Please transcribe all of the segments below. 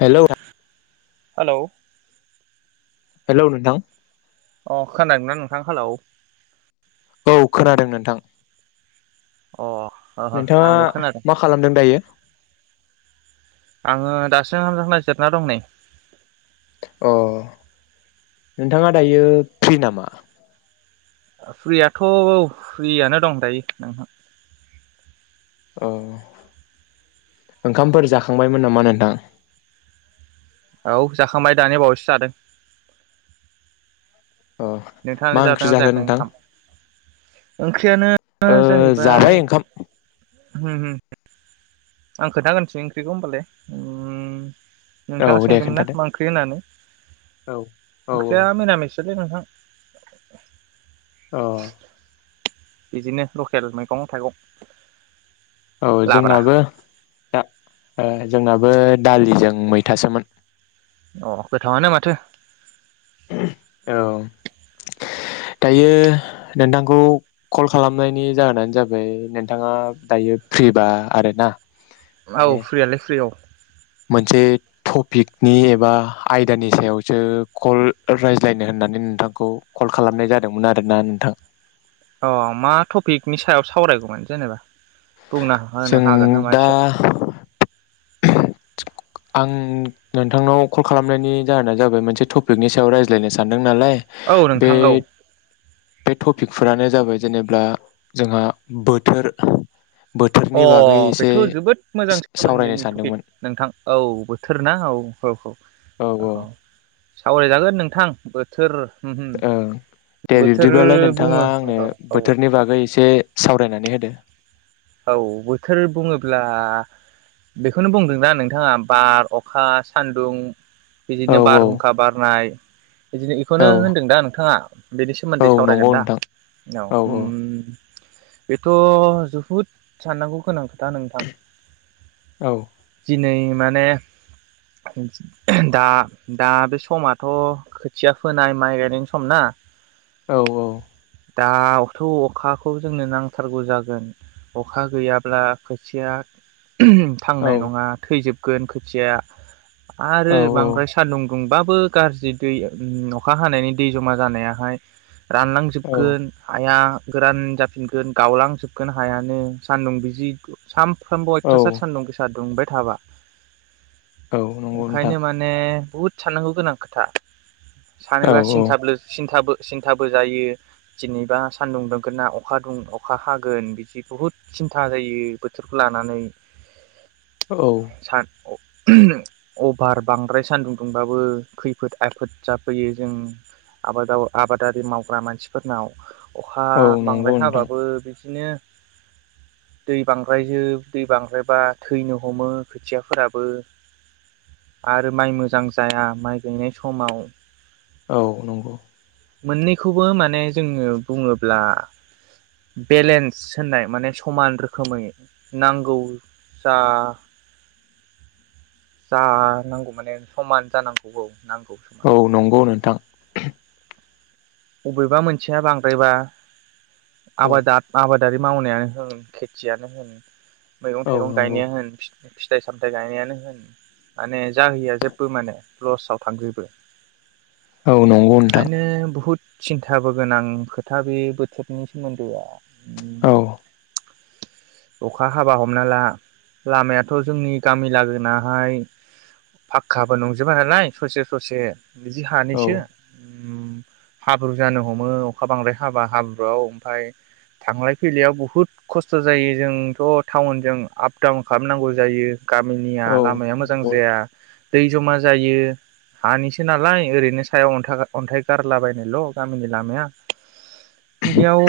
हेल' [unintelligible] hello hello नोंथां अ खोनादोंना नोंथां हेलौ? औ खोनादों नोंथां। अ ओ ओ नोंथाङा आंबो खोनादों। मा खालामदों दायो आङो दासो ओंखाम खांना जिरना दं नै। अ नोंथाङा दायो फ्रि नामा? फ्रियाथ' औ फ्रियानो दं दायो नोंथां। अ ओंखामफोर जाखांबायमोन नामा नोंथां? औ जाखांबाय दानि बावैसो जादों। अ मा नोंथाङालाय ओंख्रि जादोंना जाखो जायाखै नोंथां ओंखाम? ओंख्रियानो ओ जाहैबाय जाबाय ओंखाम होम होम। आं खोथाग्रोनसै ओंख्रिखौ होमबालाय ओम औ नोंथाङा दे सोंदोंमोन ना खोन्थादो मा ओंख्रि होननानै औ औ ओंख्रिया मिरामिस लै नोंथां अ। बिदिनो लकेल मैगं थाइगं औ लाब्रा जोंनाबो दा ओ जोंनाबो बो दालिजों मैथासोमोन। अ गोथावानो माथो। औ। दायो नोंथांखौ कल खालामनायनि जाहोनानो जाबाय नोंथाङा दायो फ्रिबा आरोना माने औ फ्रियालाय फ्रि औ। मोनसे टपिकनि एबा आयदानि सायावसो कल रायज्लायनो होननानै नोंथांखौ कल खालामनाय जादोंमोन आरोना नोंथां। अ मा टपिकनि सायाव सावरायगौमोन जेनेबा? बुंना जों होनो हागोन नामा दा एसे? आं नोंथांनाव कल खालामनायनि जाहोना जाबाय मोनसे टपिकनि सायाव रायज्लायनो सानदों नालाय औ बे नोंथां औ बे टपिकफोरानो जाबाय जेनेब्ला जोंहा बोथोर अ बोथोरनि बागै एसे बेथ' जोबोद मोजां सावरायनो सोमोन्दोनि टपिक सानदोंमोन नोंथां। औ बोथोर ना औ औ औ औ सावरायजागोन नोंथां। थोर ओं दे बिब्दिब्लालाय नोंथाङा बुङो औ आंनो औ बोथोरनि बागै एसे सावरायनानै होदो। औ बोथोर बुङोब्ला बेखौनो बुंदोंना नोंथाङा बार, अखा, सान्दुं औ बिदिनो बारहुंखा बारनाय बिदिनो बेखौनो औ होनदों दा नोंथाङा बेनि सोमोन्दै औ सावरायगोन नंगौ दा नोंथां औ। बेथ' जोहुद साननांगौ गोनां खोथा नोंथां। औ। दिनै माने दा दा बे समाथ' खोथिया फोनाय माइ गायनायनि सम ना औ दाथ' अखाखौ जोंनो नांथारगौ जागोन अखा गैयाब्ला खोथिया थांनाय नङा थैजोब गोन खोथिया औ आरो बांद्राय सान्दुं दुंबाबो गाज्रि दै अखा हानायनि दै जमा जानायाहाय रानलांजोबगोन हाया गोरान जाफिनगोन गावलांजोबगोन हायानो सानदुं बिजि सानफ्रामबो औ अयथासार सान्दुं गोसा दुंबाय थाबा औ नंगौ नोंथां ओंखायनो माने बुहुद साननांगौ गोनां खोथा- औ सानोबा औ सिन्थाब सिन्थाबो सिन्थाबो जायो जेनेबा सानदुं दुंगोन ना अखा दुं अखा हागोन बिदि बुहुद सिन्था जायो बोथोरखौ लानानै औ। सान अभार बांद्राय सान्दुं दुंबाबो खैफोद आफोद जाफैयो जों आबाद आबादारि मावग्रा मानसिफोरनाव अखा औ नंगौ बांद्राय नोंथां हाबाबो बिदिनो। दै बांद्रायजो दै बांद्रायबा थैनो हमो खोथियाफोराबो आरो माइ मोजां जाया माइ गैनाय समाव औ नंगौ। मोननैखौबो माने जोङो बुङोब्ला बेलेन्स होननाय माने समान रोखोमै नांगौ जा जा नांगौ माने समान जानांगौ औ। नांगौ समान औ नंगौ नोंथां। बबेबा मोनसेया बांद्रायबा औ आबादारि मावनायानो होन खेथियानो होन मैगं औ थाइगं नंगौ गायनाया होन। फिथाइ सामथाय गायनायानो होन माने जाहैया जेबो माने लसाव थांजोबो। औ नंगौ नोंथां। ओंखायनो बुहुद सिन्थाबो गोनां खोथा बे बोथोरनि सोमोन्दोआ। औ। अखा हाबा हमना ला लामायाथ' जोंनि गामि लागोनाहाय फाक्काबो नंजोबा नालाय ससे-ससे! बिदि औ हानैसो हाब्रु जानो हमो अखा बांद्राय हाबा हाब्रुआव ओमफ्राय थांलाय फैलायाव बुहुद खस्थ' जायो जोंथ' टाउनजों आपडाउन खालामनांगौ जायो गामिनिया औ लामाया मोजां नंगौ जाया नोंथां दै जमा जायो हानिसो नालाय ओरैनो सायाव अन्था-अन्थाइ गारलाबाय ल' गामिनि लामाया बेयाव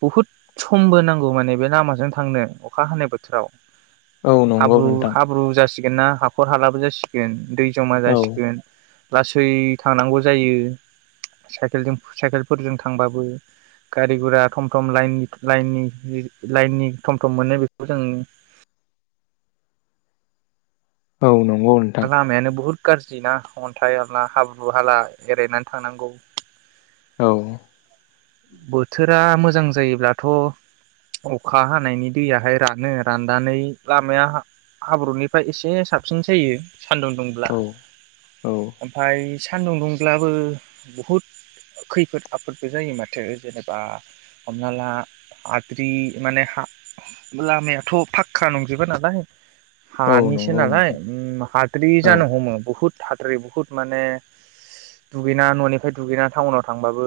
बुहुद समबो नांगौ माने बे लामाजों थांनो अखा हानाय बोथोराव औ नंगौ हाब्रु नोंथां हाब्रु जासि ना हाखर हालाबो जासिगोन दै जमा औ जासिगोन लासै थांनांगौ जायो! साइकेलजों साइकेलफोरजों थांबाबो गारि गुरा थम थम लाइन लाइननि लिर लाइननि थम थम मोनो बेखौ जों औ नं लामायानो बुहुद गाज्रि ना अन्थाइ आनला हाब्रु हाला एरायना थांनांगौ। औ बोथोरा मोजां जायोब्लाथ' अखा हानायनि दैयाहाय रानो राननानै लामाया हा-हाब्रुनिफ्राय एसे साबसिन जायो। सान्दुं दुंब्ला औ औ ओमफ्राय सानदुं दुंब्लाबो बुहुद खैफोद आफोदबो जायो मा थो जेनेबा हमना ला हाद्रि माने हा लामायाथ' फाक्का नंजोबा नालाय। औ हानिसो नंगौ नालाय नोंथां उम हाद्रि औ जानो हमो बुहुद हाद्रि बुहुद माने दुगैना न'निफ्राय दुगैना टाउनाव थांबाबो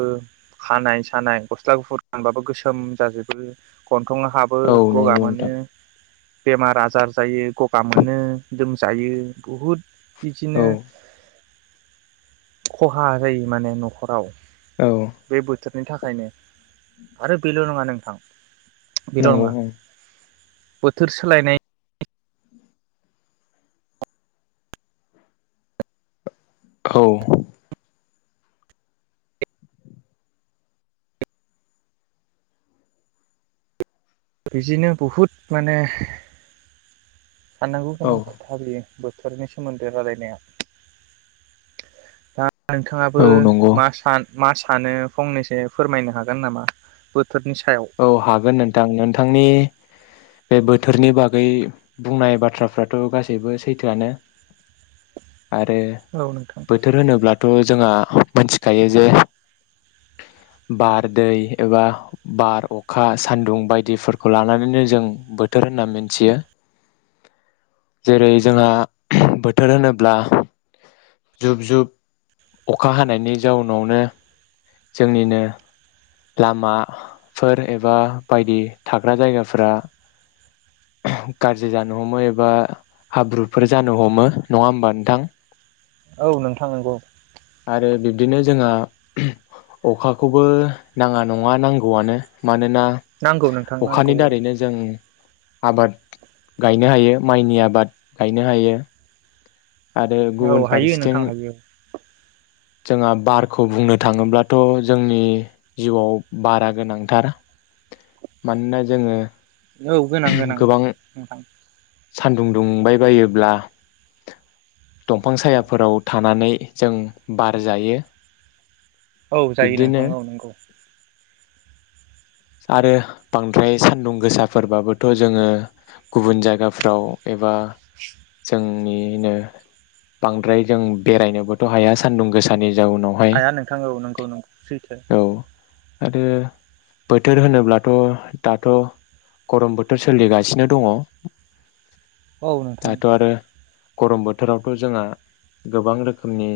खानाय सानाय गस्ला गुफुर गानबाबो गोसोम जाजोबो गन थं हाबो औ गगा नंगौ मोनो नोंथां बेमार आजार जायो। गगा मोनो लोमजायो बुहुद बिदिनो औ खहा जायो माने न'खराव। औ। बे बोथोरनि थाखायनो आरो बेल' नङा नोंथां बेल' नङा नंगौ बोथोर सोलायनाय औ। बिदिनो बहुद माने साननांगौ औ गोनां खोथा बियो बोथोरनि सोमोन्दै रालायनाया दा नोंथाङाबो औ नंगौ मा सान मा सानो फंनैसो फोरमायनो हागोन नामा? बोथोरनि सायाव औ हागोन नोंथां। नोंथांनि बे बोथोरनि बागै बुंनाय बाथ्राफ्राथ' गासैबो सैथोआनो। आरो औ नोंथां बोथोर होनोब्लाथ' जोंहा मिथिखायो जे बार दै एबा बार अखा सान्दुं बायदिफोरखौ लानानैनो जों बोथोर होनना मिथियो जेरै जोंहा बोथोर होनोब्ला जुब जुब अखा हानायनि जाउनावनो जोंनिनो लामा फोर एबा बायदि थाग्रा जायगाफोरा गाज्रि जानो हमो एबा हाब्रुफोर जानो हमो नङा होमबा नोंथां? औ नोंथां नंगौ। आरो बिब्दिनो जोंहा अखाखौबो नाङा नङा नांगौआनो मानो ना नांगौ नोंथां नांगौ अखानि औ दारैनो जों आबाद गायनो हायो माइनि आबाद गायनो हायो। आरो औ गुबुन हायो नोंथां फारसेथिं हायो जोंहा बारखौ बुंनो थाङोब्लाथ' जोंनि जिउआव बारा गोनांथार। मानोना जोङो औ गोनां गोनां गोबां नोंथां सानदुं दुंबाय बायो अब्ला दंफां सायाफोराव थानानै जों बार जायो। औ जायो बिब्दिनो नोंथां औ नंगौ। आरो बांद्राय सानदुं गोसाफोरबाबोथ' जोङो गुबुन जायगाफ्राव एबा जो निनो बांद्राय जों बेरायनोबोथ' हाया सान्दुं गोसानि जाउनावहाय हाया नोंथां नंगौ नंगौ सैथो। औ आरो बोथोर होनोब्लाथ' दाथ' गरम बोथोर सोलिगासिनो दङ। औ नोंथां दाथ' आरो गरम बोथोरावथ' जोंहा गोबां रोखोमनि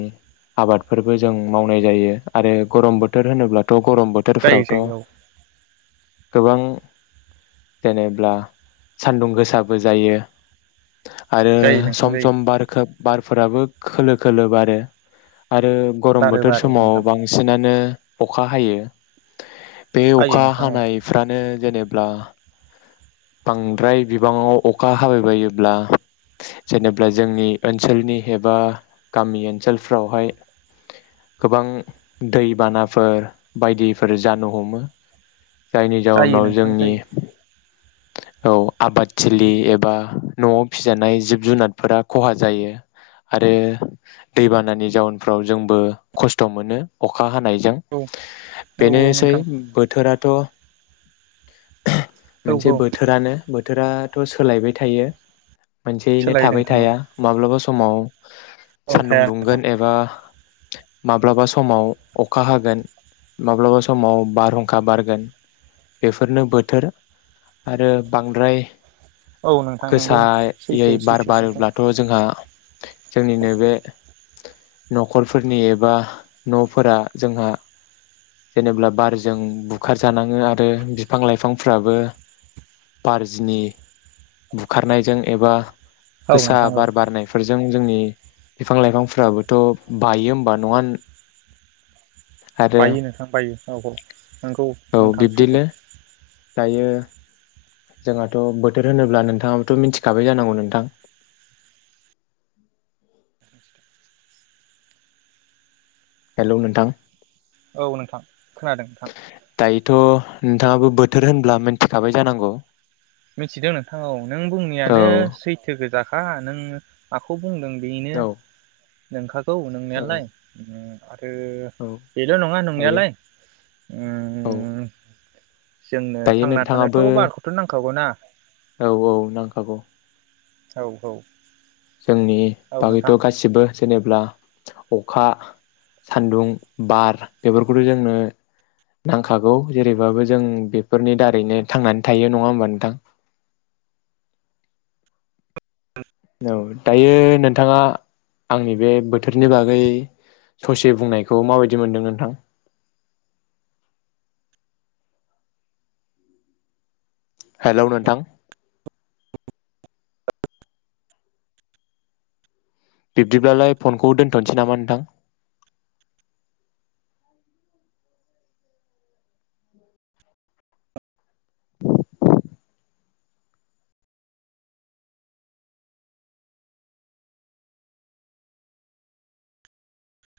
आबादफोरबो जों मावनाय जायो आरो गरम बोथोर होनोब्ला थ' गरम जायो बोथोरफ्रावथ' जायो औ गोबां जेनेब्ला सान्दुं गोसाबो जायो। आरो जायो नोंथां सम जायो सम बार खोब बारफोराबो खोलो खोलो बारो। आरो गरम बारो बोथोर बारो समाव नोंथां बांसिनानो अखा हायो। बे हायो अखा नोंथां औ हानायफ्रानो जेनेब्ला बांद्राय बिबाङाव अखा हाबायबायोब्ला जेनेब्ला जोंनि ओनसोलनि एबा गामि ओनसोलफ्रावहाय गोबां दैबानाफोर बायदिफोर जानो हमो। जायनि जायो जाउनाव नोंथां जोंनि जायो औ आबादथिलि एबा न'आव फिजानाय जिब जुनारफोरा खहा जायो आरो दैबानानि जाउनफ्राव जोंबो खस्थ' मोनो अखा हानाय जों औ औ औ बेनोसै नोंथां बोथोराथ' औ औ थोराथ' सोलायबाय थायो। मोनसेयैनो सोलायो थाबाय नोंथां औ थाया माब्लाबा समाव औ सानदुं थाया नोंथां दुंगोन एबा माब्लाबा समाव अखा हागोन माब्लाबा समाव बारहुंखा बारगोन बेफोरनो बोथोर। आरो बांद्राय औ नोंथां नंगौ गोसायै सैथो बार सैथो नोंथां बारोब्लाथ' जोंहा जोंनि नैबे न'खरफोरनि एबा न'फोरा जोंहा जेनेब्ला बारजों बुखारजानाङो आरो बिफां लाइफांफ्राबो बारजिनि बुखारनायजों एबा औ गोसा नोंथां औ बार बारनायफोरजों जोंनि बिफां लाइफांफोराबोथ' बायो होमबा नङा आरो बायो नोंथां बायो औ औ नंगौ औ नोंथां बिब्दिनो सैथो। दायो। जोंहाथ' बोथोर होनोब्ला नोंथाङाबोथ' मिथिखाबाय जानांगौ नोंथां। हेलौ नोंथां। औ नोंथां खोनादों नोंथां। दायोथ' नोंथाङाबो बोथोर होनब्ला मोनथिखाबाय जानांगौ। मिथिदों नोंथां औ नों औ बुंनायानो सैथो गोजा हा नों माखौ बुंदों बेनो औ नोंखा गौ औ नोंनायालाय औ [inaudible] बेल' नङा दायो नंनायालाय औ उमम जोंनो दायो थांना थानोथ' नोंथाङाबो बारखौथ' नां हगना। औ औ नांखागौ। औ औ। जोंनि औ बागैथ' नोंथां गासिबो जेनेब्ला। अखा सान्दुं बार बेफोरखौथ' जोंनो नांखागौ जेरैबाबो जों बेफोरनि दारैनो थांनानै थायो नङा होमबा नोंथां। औ दायो नोंथाङा आंनि बे बोथोरनि बागै ससे बुंनायखौ माबायदि मोनदों नोंथां। हेलौ नोंथां। बिब्दिब्लालाय फनखौ दोनथ'नोसै नामा नोंथां।